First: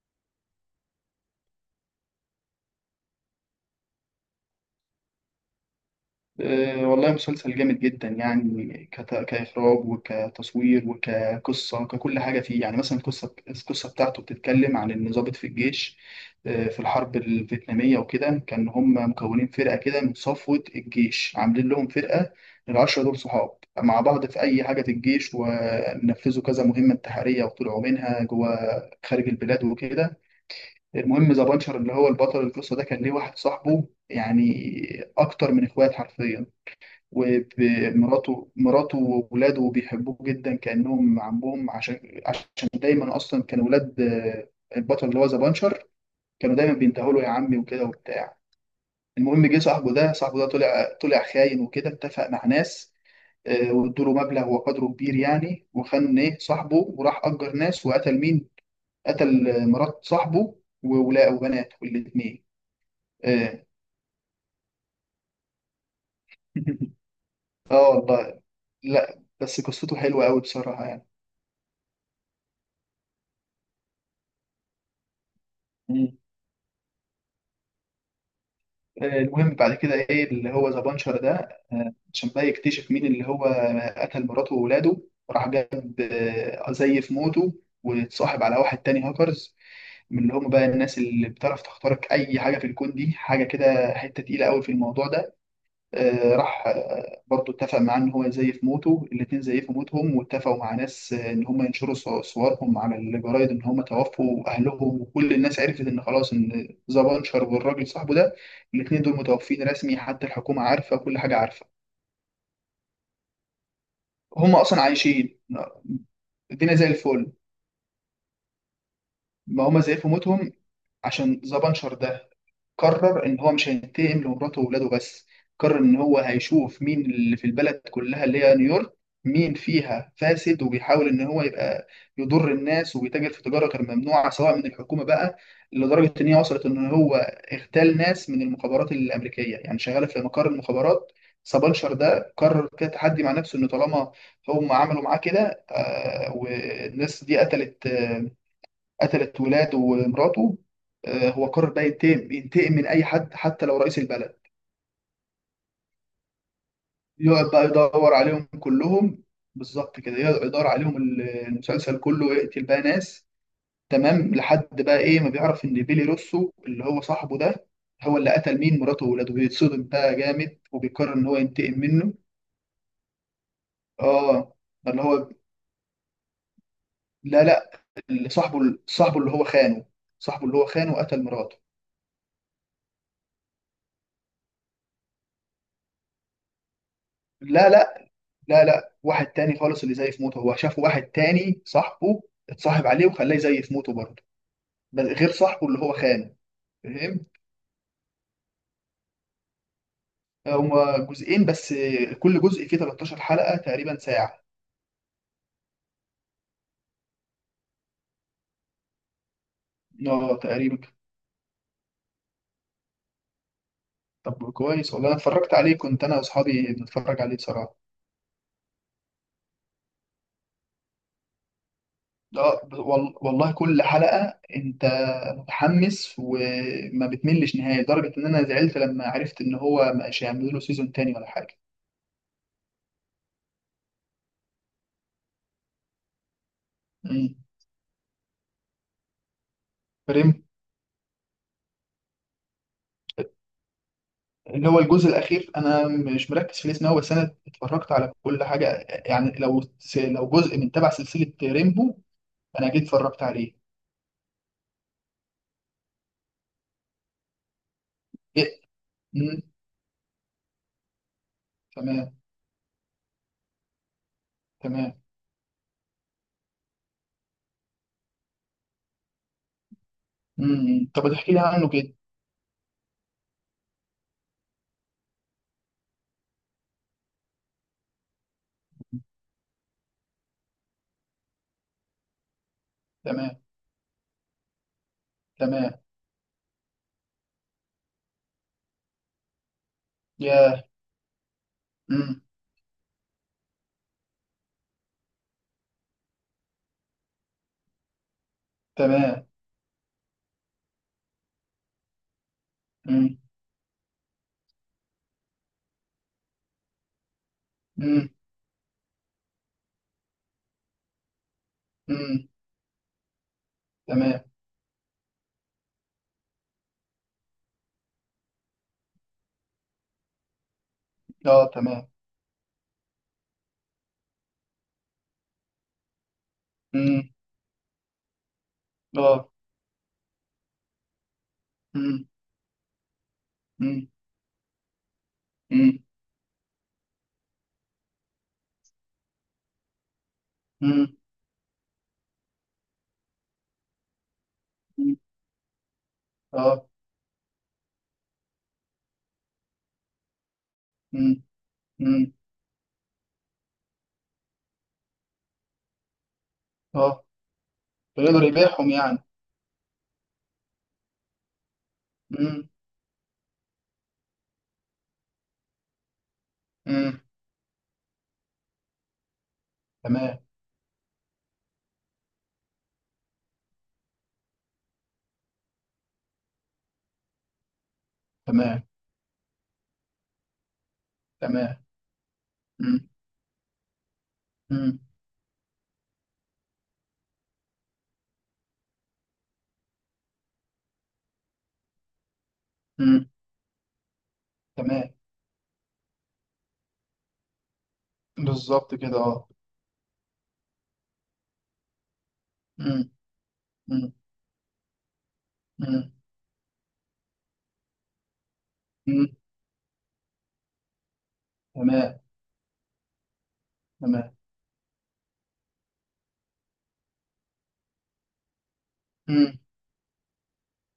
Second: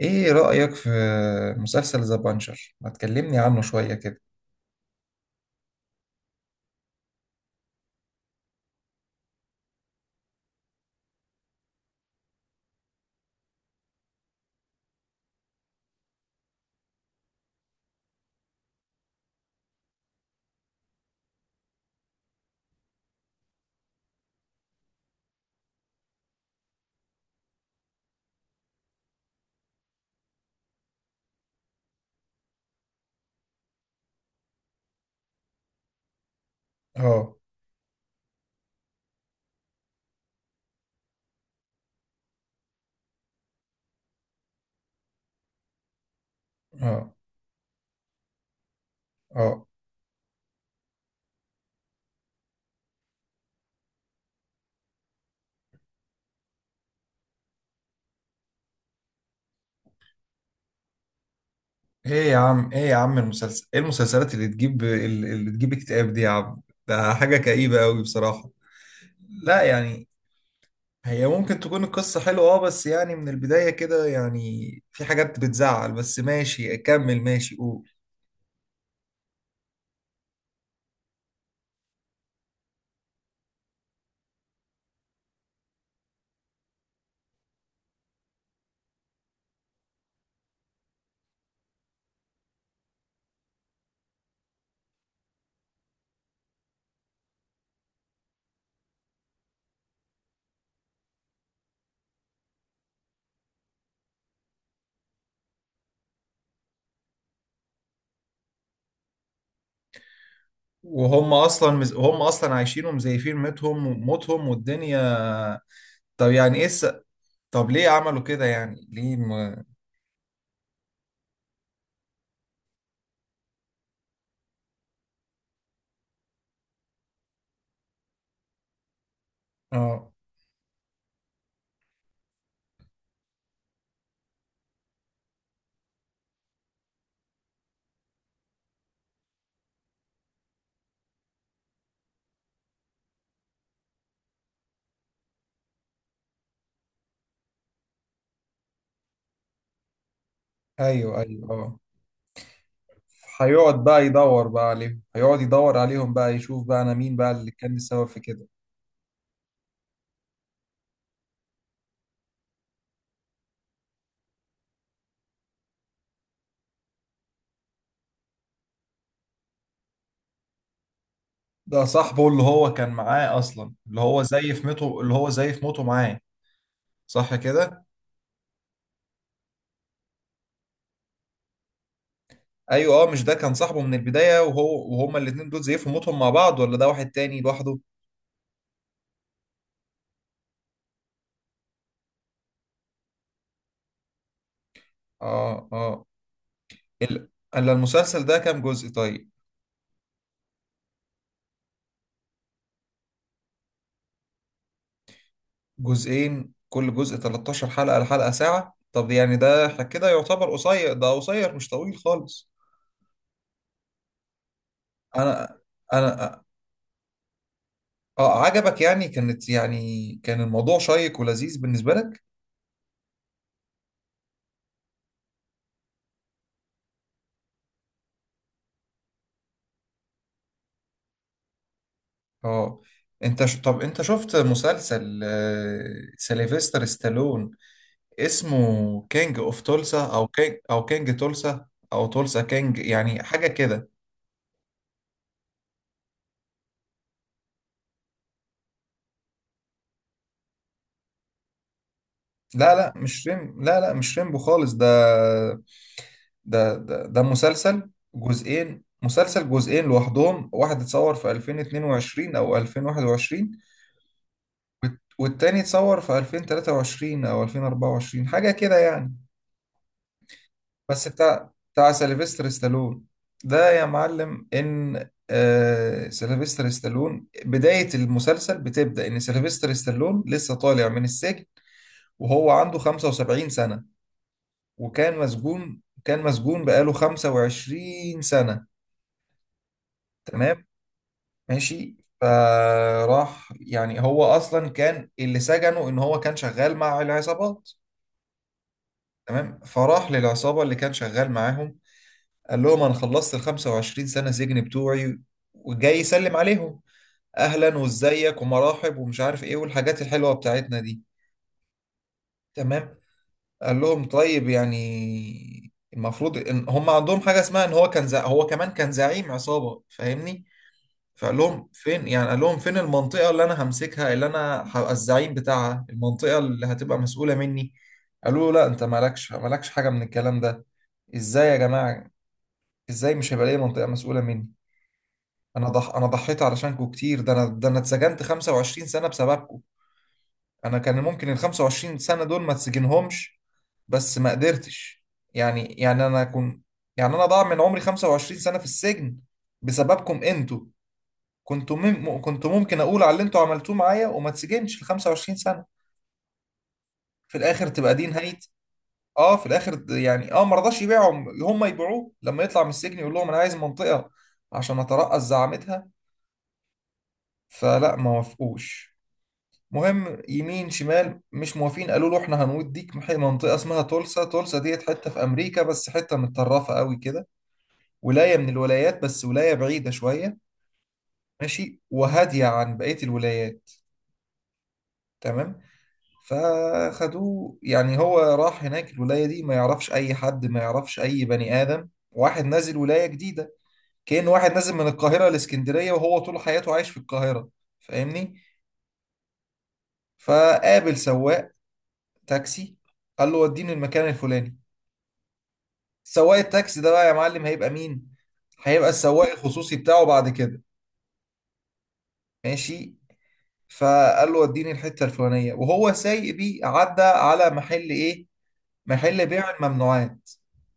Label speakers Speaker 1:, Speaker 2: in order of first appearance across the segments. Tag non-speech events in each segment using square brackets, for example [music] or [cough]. Speaker 1: ايه رأيك في مسلسل ذا بانشر؟ ما تكلمني عنه شوية كده.
Speaker 2: والله مسلسل جامد جدا يعني كإخراج وكتصوير وكقصة وككل حاجة فيه. يعني مثلا القصة، بتاعته بتتكلم عن إن ضابط في الجيش في الحرب الفيتنامية وكده. كان هم مكونين فرقة كده من صفوة الجيش، عاملين لهم فرقة العشرة دول صحاب مع بعض في أي حاجة في الجيش، ونفذوا كذا مهمة انتحارية وطلعوا منها جوه خارج البلاد وكده. المهم، ذا بانشر اللي هو البطل القصة ده كان ليه واحد صاحبه يعني أكتر من إخوات حرفيا.
Speaker 1: اه.
Speaker 2: ومراته، وولاده بيحبوه جدا كأنهم عمهم، عشان دايما أصلا كانوا ولاد البطل اللي هو ذا بانشر كانوا دايما
Speaker 1: اه.
Speaker 2: بينتهوا له يا عمي وكده وبتاع. المهم، جه
Speaker 1: اه.
Speaker 2: صاحبه ده، طلع، خاين وكده، اتفق مع ناس وادوا له مبلغ وقدره كبير يعني، وخان ايه صاحبه وراح أجر ناس وقتل مين؟ قتل مرات صاحبه وولاده وبناته
Speaker 1: ايه يا
Speaker 2: الاتنين.
Speaker 1: عم، ايه يا عم المسلسل،
Speaker 2: اه.
Speaker 1: ايه المسلسلات اللي تجيب اكتئاب دي يا عم؟
Speaker 2: [laughs]
Speaker 1: ده حاجة كئيبة
Speaker 2: آه
Speaker 1: قوي
Speaker 2: والله.
Speaker 1: بصراحة.
Speaker 2: لا
Speaker 1: لا
Speaker 2: بس قصته
Speaker 1: يعني،
Speaker 2: حلوة قوي بصراحة.
Speaker 1: هي ممكن تكون القصة حلوة اه، بس يعني من البداية كده يعني في حاجات بتزعل. بس
Speaker 2: يعني
Speaker 1: ماشي اكمل، ماشي قول.
Speaker 2: المهم بعد كده ايه اللي هو ذا بانشر ده عشان بقى يكتشف مين اللي هو قتل مراته وولاده. راح جاب زيف موته واتصاحب على واحد تاني هاكرز، من اللي هم بقى الناس اللي بتعرف تخترق اي حاجه في الكون، دي حاجه كده حته تقيله قوي في الموضوع ده. راح برضو اتفق معاه ان هو يزيف موته. الاتنين زيفوا موتهم، واتفقوا مع ناس ان هم ينشروا صورهم على الجرايد ان هم توفوا اهلهم. وكل الناس عرفت ان خلاص ان ذا بانشر والراجل صاحبه ده، الاتنين دول متوفين رسمي، حتى الحكومة عارفة كل حاجة عارفة.
Speaker 1: هم اصلا عايشين ومزيفين ميتهم وموتهم
Speaker 2: هم اصلا عايشين،
Speaker 1: والدنيا. طب يعني ايه
Speaker 2: الدنيا
Speaker 1: الس...
Speaker 2: زي الفل.
Speaker 1: طب ليه عملوا كده؟ يعني ليه ما...
Speaker 2: ما هم زيفوا موتهم عشان ذا بانشر ده قرر ان هو مش هينتقم لمراته واولاده بس، قرر ان هو هيشوف مين اللي في البلد كلها اللي هي نيويورك مين فيها
Speaker 1: اه.
Speaker 2: فاسد وبيحاول ان هو يبقى يضر الناس وبيتاجر في تجاره غير ممنوعه سواء من الحكومه بقى. لدرجه ان هي وصلت ان هو اغتال ناس من المخابرات الامريكيه، يعني شغاله في مقر المخابرات. سبانشر ده قرر كده تحدي مع نفسه ان طالما هم عملوا معاه كده والناس دي قتلت، قتلت ولاده ومراته،
Speaker 1: ايوه ايوه
Speaker 2: هو قرر
Speaker 1: اه.
Speaker 2: بقى ينتقم، من اي حد حتى لو رئيس البلد.
Speaker 1: هيقعد يدور عليهم بقى، يشوف بقى انا مين بقى
Speaker 2: يقعد
Speaker 1: اللي
Speaker 2: بقى
Speaker 1: كان السبب
Speaker 2: يدور
Speaker 1: في
Speaker 2: عليهم
Speaker 1: كده.
Speaker 2: كلهم، بالظبط كده. يقعد يدور عليهم، المسلسل كله، ويقتل بقى ناس تمام. لحد بقى ايه ما بيعرف ان بيلي روسو اللي هو صاحبه ده هو اللي قتل مين، مراته وولاده، بيتصدم بقى جامد وبيقرر ان هو ينتقم
Speaker 1: ده
Speaker 2: منه.
Speaker 1: صاحبه اللي هو كان معاه اصلا،
Speaker 2: اه، اللي
Speaker 1: اللي
Speaker 2: هو،
Speaker 1: هو زي في موته معاه، صح
Speaker 2: لا لا،
Speaker 1: كده؟
Speaker 2: اللي صاحبه، اللي هو خانه، صاحبه اللي هو خانه قتل مراته.
Speaker 1: ايوه اه، مش ده كان صاحبه من البداية وهو وهما الاتنين دول زي في موتهم مع بعض؟ ولا ده واحد تاني
Speaker 2: لا
Speaker 1: لوحده؟
Speaker 2: لا. لا لا، واحد تاني خالص. اللي زي في موته هو شاف واحد تاني صاحبه، اتصاحب عليه وخلاه زي في موته برضه، بس غير صاحبه
Speaker 1: اه
Speaker 2: اللي هو
Speaker 1: اه.
Speaker 2: خانه. فاهم.
Speaker 1: ال- الا المسلسل ده كام جزء طيب؟
Speaker 2: هما جزئين بس، كل جزء فيه 13 حلقة تقريبا ساعة.
Speaker 1: جزئين، كل جزء 13 حلقة، الحلقة ساعة. طب يعني ده كده
Speaker 2: اه
Speaker 1: يعتبر
Speaker 2: تقريبا.
Speaker 1: قصير، ده قصير مش طويل خالص.
Speaker 2: طب كويس، والله انا اتفرجت
Speaker 1: انا
Speaker 2: عليه، كنت انا
Speaker 1: انا
Speaker 2: واصحابي بنتفرج عليه بصراحة.
Speaker 1: اه، عجبك يعني؟ كانت يعني كان الموضوع شيق ولذيذ بالنسبة لك؟
Speaker 2: اه، والله كل حلقة انت متحمس وما بتملش نهائي، لدرجة ان انا زعلت لما عرفت ان هو مش هيعملوا له سيزون تاني ولا حاجة.
Speaker 1: اه طب انت شفت مسلسل سيلفستر
Speaker 2: امم.
Speaker 1: ستالون اسمه كينج اوف تولسا، او
Speaker 2: فاهم،
Speaker 1: كينج تولسا، او تولسا كينج، يعني حاجة كده؟
Speaker 2: اللي هو الجزء الأخير أنا مش مركز في الاسم أوي، بس أنا اتفرجت على كل حاجة. يعني لو لو جزء من تبع سلسلة ريمبو أنا
Speaker 1: لا
Speaker 2: جيت
Speaker 1: لا،
Speaker 2: اتفرجت
Speaker 1: مش
Speaker 2: عليه.
Speaker 1: ريم لا لا مش ريمبو خالص ده. ده مسلسل
Speaker 2: إيه؟
Speaker 1: جزئين،
Speaker 2: مم.
Speaker 1: مسلسل جزئين لوحدهم، واحد اتصور في
Speaker 2: تمام.
Speaker 1: 2022 او 2021،
Speaker 2: تمام.
Speaker 1: والتاني اتصور في 2023 او 2024 حاجه كده يعني.
Speaker 2: مم.
Speaker 1: بس
Speaker 2: طب تحكي لي
Speaker 1: بتاع
Speaker 2: عنه
Speaker 1: بتاع
Speaker 2: كده.
Speaker 1: سيلفستر ستالون. ده يا معلم، ان سيلفستر ستالون بدايه المسلسل بتبدا ان سيلفستر ستالون لسه طالع من السجن، وهو عنده
Speaker 2: تمام.
Speaker 1: 75 سنه، وكان
Speaker 2: تمام.
Speaker 1: مسجون، كان مسجون بقاله 25 سنه.
Speaker 2: ياه.
Speaker 1: تمام، ماشي.
Speaker 2: مم.
Speaker 1: فراح يعني، هو اصلا كان اللي سجنه ان هو كان شغال مع العصابات.
Speaker 2: تمام.
Speaker 1: تمام. فراح للعصابة اللي كان شغال معاهم، قال لهم أنا
Speaker 2: مم.
Speaker 1: خلصت ال 25 سنة سجن بتوعي وجاي يسلم عليهم، أهلا
Speaker 2: مم.
Speaker 1: وإزيك ومراحب ومش عارف إيه والحاجات الحلوة بتاعتنا دي.
Speaker 2: مم.
Speaker 1: تمام. قال لهم
Speaker 2: تمام
Speaker 1: طيب، يعني المفروض إن هم عندهم حاجة اسمها إن هو كان زع... هو كمان كان زعيم عصابة، فاهمني؟ فقال
Speaker 2: اه
Speaker 1: لهم
Speaker 2: تمام
Speaker 1: فين، يعني قال لهم فين المنطقة اللي أنا همسكها، اللي أنا هبقى الزعيم بتاعها، المنطقة اللي هتبقى
Speaker 2: مم.
Speaker 1: مسؤولة مني. قالوا له لا، أنت
Speaker 2: اه
Speaker 1: مالكش حاجة من الكلام ده. ازاي يا
Speaker 2: مم.
Speaker 1: جماعة؟ ازاي مش هيبقى ليا منطقة
Speaker 2: مم.
Speaker 1: مسؤولة مني؟
Speaker 2: مم.
Speaker 1: انا ضحيت علشانكم كتير، ده انا اتسجنت 25 سنة بسببكم. انا
Speaker 2: مم.
Speaker 1: كان ممكن ال 25 سنة دول ما اتسجنهمش، بس ما
Speaker 2: مم.
Speaker 1: قدرتش. يعني يعني انا كنت،
Speaker 2: اه.
Speaker 1: يعني انا ضاع من عمري 25 سنة في السجن بسببكم انتوا.
Speaker 2: مم. مم.
Speaker 1: كنت ممكن اقول على اللي انتوا عملتوه معايا وما اتسجنش ال 25 سنة.
Speaker 2: اه.
Speaker 1: في الاخر تبقى دي
Speaker 2: بيقدر
Speaker 1: نهاية.
Speaker 2: يبيعهم يعني.
Speaker 1: اه، في الاخر يعني اه، ما رضاش يبيعهم، هم يبيعوه. لما
Speaker 2: مم.
Speaker 1: يطلع من السجن يقول لهم انا عايز منطقة عشان اترأس زعامتها،
Speaker 2: مم.
Speaker 1: فلا، ما وافقوش.
Speaker 2: تمام.
Speaker 1: مهم يمين شمال مش موافقين، قالوا له احنا هنوديك منطقة اسمها تولسا. تولسا ديت حتة في أمريكا، بس حتة متطرفة قوي كده، ولاية من
Speaker 2: تمام.
Speaker 1: الولايات، بس ولاية بعيدة شوية،
Speaker 2: تمام.
Speaker 1: ماشي، وهادية عن
Speaker 2: مم.
Speaker 1: بقية الولايات.
Speaker 2: مم.
Speaker 1: تمام. فخدوه، يعني هو راح هناك الولاية دي ما يعرفش أي حد، ما يعرفش أي بني آدم، واحد نازل ولاية
Speaker 2: مم.
Speaker 1: جديدة، كأن واحد نازل من
Speaker 2: تمام.
Speaker 1: القاهرة لإسكندرية وهو طول حياته عايش في القاهرة، فاهمني؟
Speaker 2: بالظبط كده، اه.
Speaker 1: فقابل سواق تاكسي،
Speaker 2: مم.
Speaker 1: قال له وديني
Speaker 2: مم.
Speaker 1: المكان الفلاني.
Speaker 2: مم.
Speaker 1: سواق التاكسي ده بقى يا معلم هيبقى مين؟ هيبقى
Speaker 2: مم.
Speaker 1: السواق الخصوصي بتاعه بعد كده.
Speaker 2: تمام.
Speaker 1: ماشي.
Speaker 2: تمام.
Speaker 1: فقال له وديني الحتة الفلانية، وهو سايق بيه عدى على محل ايه؟ محل
Speaker 2: مم.
Speaker 1: بيع الممنوعات،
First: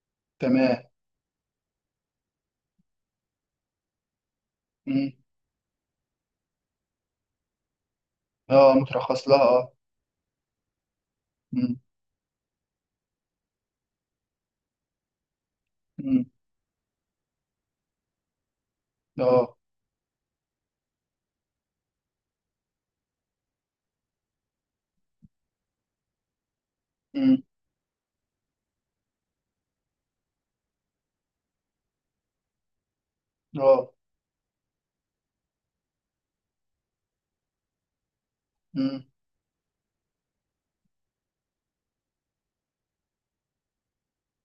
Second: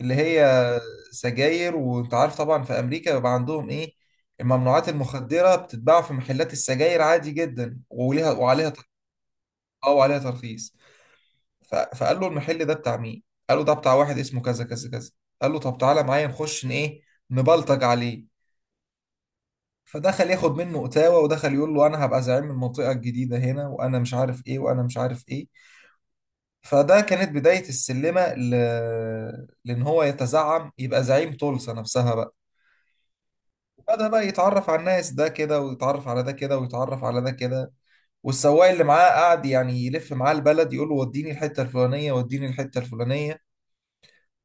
Speaker 1: اللي هي
Speaker 2: تمام.
Speaker 1: سجاير. وانت عارف طبعا في امريكا بيبقى عندهم ايه، الممنوعات
Speaker 2: مم.
Speaker 1: المخدرة بتتباع في محلات السجاير عادي جدا، وليها وعليها
Speaker 2: اه مترخص لها، اه.
Speaker 1: اه وعليها ترخيص.
Speaker 2: مم.
Speaker 1: فقال له المحل ده بتاع مين؟ قال له ده بتاع واحد اسمه كذا كذا كذا. قال له طب تعالى
Speaker 2: مم.
Speaker 1: معايا نخش ايه، نبلطج عليه.
Speaker 2: اه.
Speaker 1: فدخل ياخد منه اتاوه، ودخل يقول له انا هبقى زعيم المنطقه الجديده هنا، وانا مش عارف ايه وانا مش عارف ايه. فده كانت
Speaker 2: مم.
Speaker 1: بدايه السلمه لان هو يتزعم، يبقى زعيم طلسه نفسها بقى.
Speaker 2: اه.
Speaker 1: بدأ بقى يتعرف على الناس ده كده، ويتعرف على ده كده، ويتعرف على ده كده. والسواق اللي
Speaker 2: مم.
Speaker 1: معاه قعد يعني يلف معاه البلد، يقول له وديني الحته الفلانيه، وديني الحته الفلانيه.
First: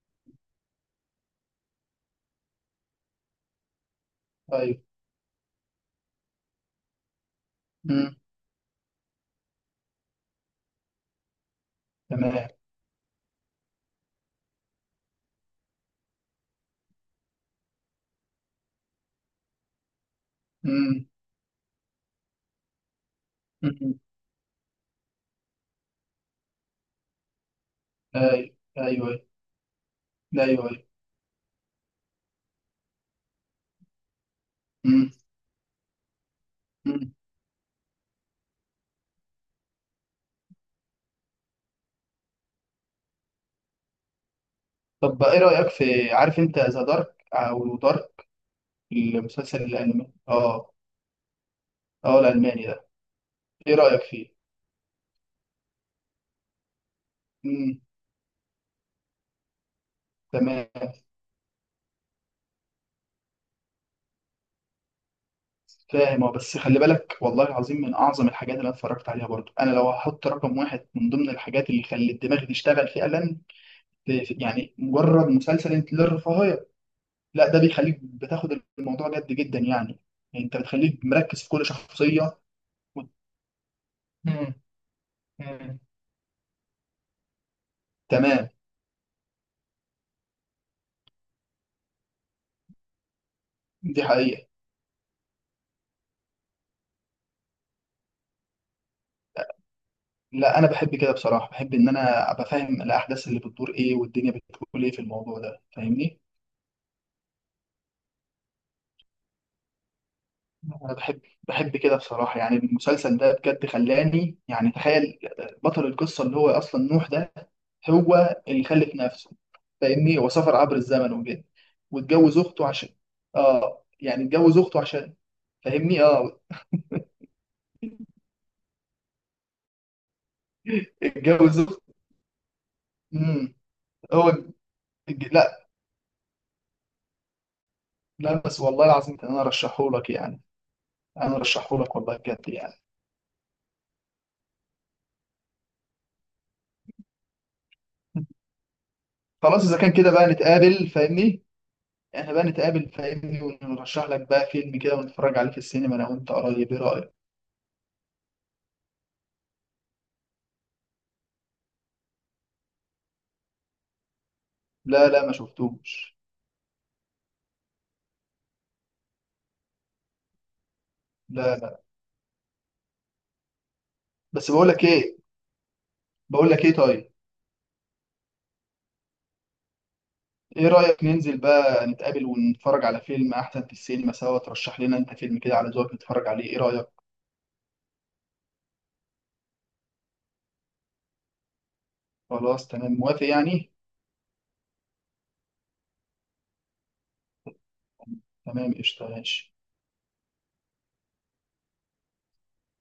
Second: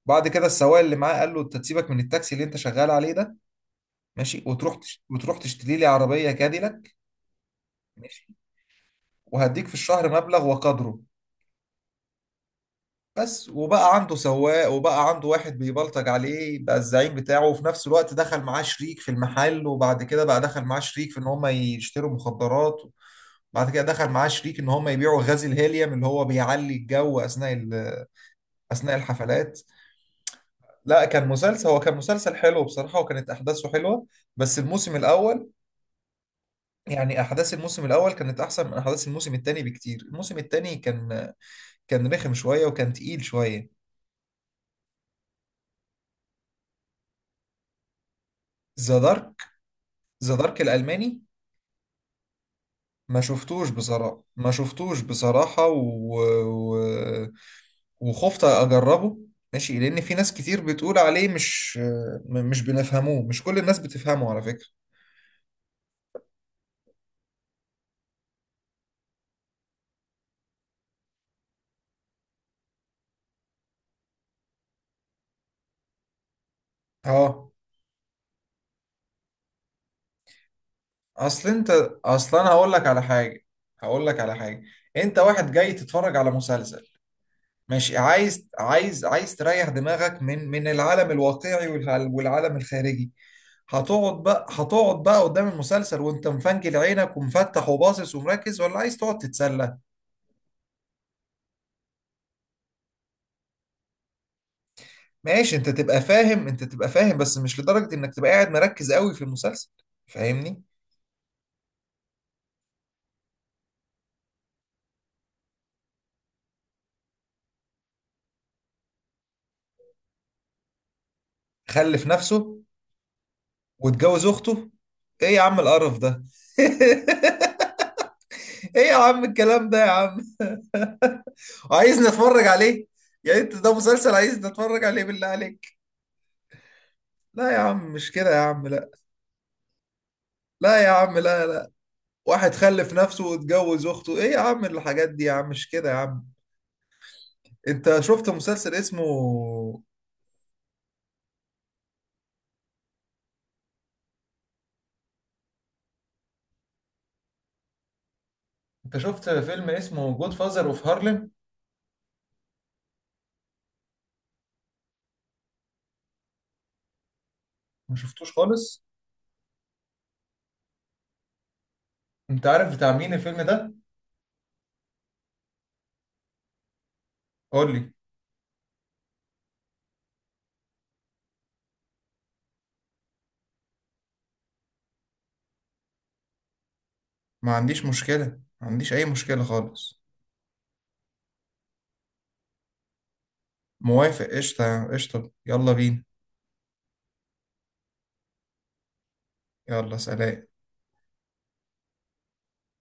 Speaker 1: بعد كده السواق اللي معاه قال له انت تسيبك من التاكسي اللي انت شغال عليه ده، ماشي،
Speaker 2: ايوه.
Speaker 1: وتروح تشتري لي عربيه كاديلاك،
Speaker 2: مم.
Speaker 1: ماشي، وهديك في الشهر مبلغ وقدره.
Speaker 2: تمام.
Speaker 1: بس، وبقى عنده سواق، وبقى عنده واحد بيبلطج عليه، بقى الزعيم بتاعه. وفي نفس الوقت دخل معاه شريك في المحل، وبعد كده بقى دخل معاه
Speaker 2: مم.
Speaker 1: شريك في ان هم يشتروا مخدرات. بعد كده
Speaker 2: مم.
Speaker 1: دخل معاه شريك ان هم يبيعوا غاز الهيليوم اللي هو بيعلي الجو اثناء
Speaker 2: ايوه
Speaker 1: اثناء
Speaker 2: ايوه.
Speaker 1: الحفلات.
Speaker 2: ايوه ايوه.
Speaker 1: لا، كان مسلسل، هو كان مسلسل حلو بصراحه، وكانت احداثه حلوه، بس الموسم
Speaker 2: مم.
Speaker 1: الاول.
Speaker 2: مم.
Speaker 1: يعني احداث الموسم الاول كانت احسن من احداث الموسم الثاني بكتير، الموسم الثاني كان، كان رخم شويه وكان تقيل شويه.
Speaker 2: طب ايه رأيك في، عارف انت ذا دارك او دارك،
Speaker 1: ذا دارك.
Speaker 2: المسلسل الالماني؟
Speaker 1: ذا دارك
Speaker 2: اه،
Speaker 1: الالماني؟
Speaker 2: اه الالماني ده.
Speaker 1: ما شفتوش
Speaker 2: ايه رأيك
Speaker 1: بصراحه،
Speaker 2: فيه؟
Speaker 1: ما شفتوش بصراحه و...
Speaker 2: مم.
Speaker 1: وخفت اجربه، ماشي، لان في ناس كتير
Speaker 2: تمام.
Speaker 1: بتقول عليه مش، مش بنفهموه، مش كل الناس بتفهمه على فكره.
Speaker 2: فاهم. اه بس خلي بالك، والله العظيم من اعظم الحاجات اللي انا اتفرجت عليها برضو. انا لو هحط رقم واحد من ضمن الحاجات اللي خلت الدماغ تشتغل فعلا، يعني مجرد مسلسل انت للرفاهيه، لا
Speaker 1: اه.
Speaker 2: ده بيخليك بتاخد الموضوع جد جدا يعني. يعني انت بتخليك مركز
Speaker 1: اصل
Speaker 2: في كل
Speaker 1: انت،
Speaker 2: شخصيه
Speaker 1: اصلا انا هقول لك على
Speaker 2: و-
Speaker 1: حاجه، هقول لك على
Speaker 2: مم.
Speaker 1: حاجه انت واحد جاي
Speaker 2: مم.
Speaker 1: تتفرج على مسلسل، مش عايز،
Speaker 2: تمام.
Speaker 1: عايز تريح دماغك من العالم الواقعي والعالم الخارجي.
Speaker 2: دي حقيقه.
Speaker 1: هتقعد بقى قدام المسلسل وانت مفنجل عينك ومفتح وباصص ومركز، ولا عايز تقعد تتسلى؟
Speaker 2: لا انا بحب كده بصراحه، بحب ان انا ابقى فاهم الاحداث اللي بتدور ايه والدنيا بتقول ايه في الموضوع
Speaker 1: ماشي،
Speaker 2: ده،
Speaker 1: انت تبقى
Speaker 2: فاهمني؟
Speaker 1: فاهم، انت تبقى فاهم، بس مش لدرجة انك تبقى قاعد مركز قوي في المسلسل، فاهمني؟
Speaker 2: انا بحب، كده بصراحه. يعني المسلسل ده بجد خلاني، يعني تخيل بطل القصه اللي هو اصلا نوح ده هو اللي خلف نفسه. فاهمني، هو سافر عبر الزمن وكده
Speaker 1: خلف
Speaker 2: واتجوز
Speaker 1: نفسه
Speaker 2: اخته عشان، اه يعني
Speaker 1: واتجوز
Speaker 2: اتجوز
Speaker 1: اخته؟
Speaker 2: اخته عشان.
Speaker 1: ايه يا عم القرف
Speaker 2: فاهمني،
Speaker 1: ده!
Speaker 2: اه.
Speaker 1: [laughs] ايه يا عم الكلام ده يا عم!
Speaker 2: اتجوز اخته.
Speaker 1: عايز نتفرج عليه؟ يعني انت
Speaker 2: امم.
Speaker 1: ده مسلسل
Speaker 2: هو
Speaker 1: عايز نتفرج عليه بالله
Speaker 2: لا،
Speaker 1: عليك؟ لا يا عم، مش كده يا
Speaker 2: لا بس
Speaker 1: عم،
Speaker 2: والله
Speaker 1: لا.
Speaker 2: العظيم كان انا ارشحهولك يعني.
Speaker 1: لا يا عم،
Speaker 2: انا
Speaker 1: لا. لا،
Speaker 2: ارشحهولك، والله بجد
Speaker 1: واحد
Speaker 2: يعني.
Speaker 1: خلف نفسه واتجوز اخته، ايه يا عم الحاجات دي يا عم، مش كده يا عم. انت شفت مسلسل اسمه،
Speaker 2: خلاص، اذا كان كده بقى نتقابل، فاهمني، احنا بقى نتقابل، فاهمني، ونرشح لك بقى فيلم كده ونتفرج عليه في السينما انا وانت قريب. ايه رايك؟
Speaker 1: انت شفت فيلم اسمه جود فازر اوف هارلم؟
Speaker 2: لا لا ما شفتوش.
Speaker 1: ما شفتوش خالص؟
Speaker 2: لا لا.
Speaker 1: انت عارف بتاع مين الفيلم ده؟
Speaker 2: بس بقول لك ايه، بقول لك ايه طيب،
Speaker 1: قول لي.
Speaker 2: ايه رايك ننزل بقى نتقابل ونتفرج على فيلم احسن في السينما سوا، ترشح لنا انت فيلم كده على ذوقك نتفرج عليه. ايه رايك؟
Speaker 1: ما عنديش مشكلة، ما عنديش اي مشكلة خالص.
Speaker 2: خلاص تمام، موافق يعني.
Speaker 1: موافق، قشطة قشطة، يلا بينا.
Speaker 2: تمام قشطه، ماشي.
Speaker 1: يلا سلام.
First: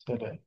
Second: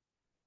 Speaker 2: سلام.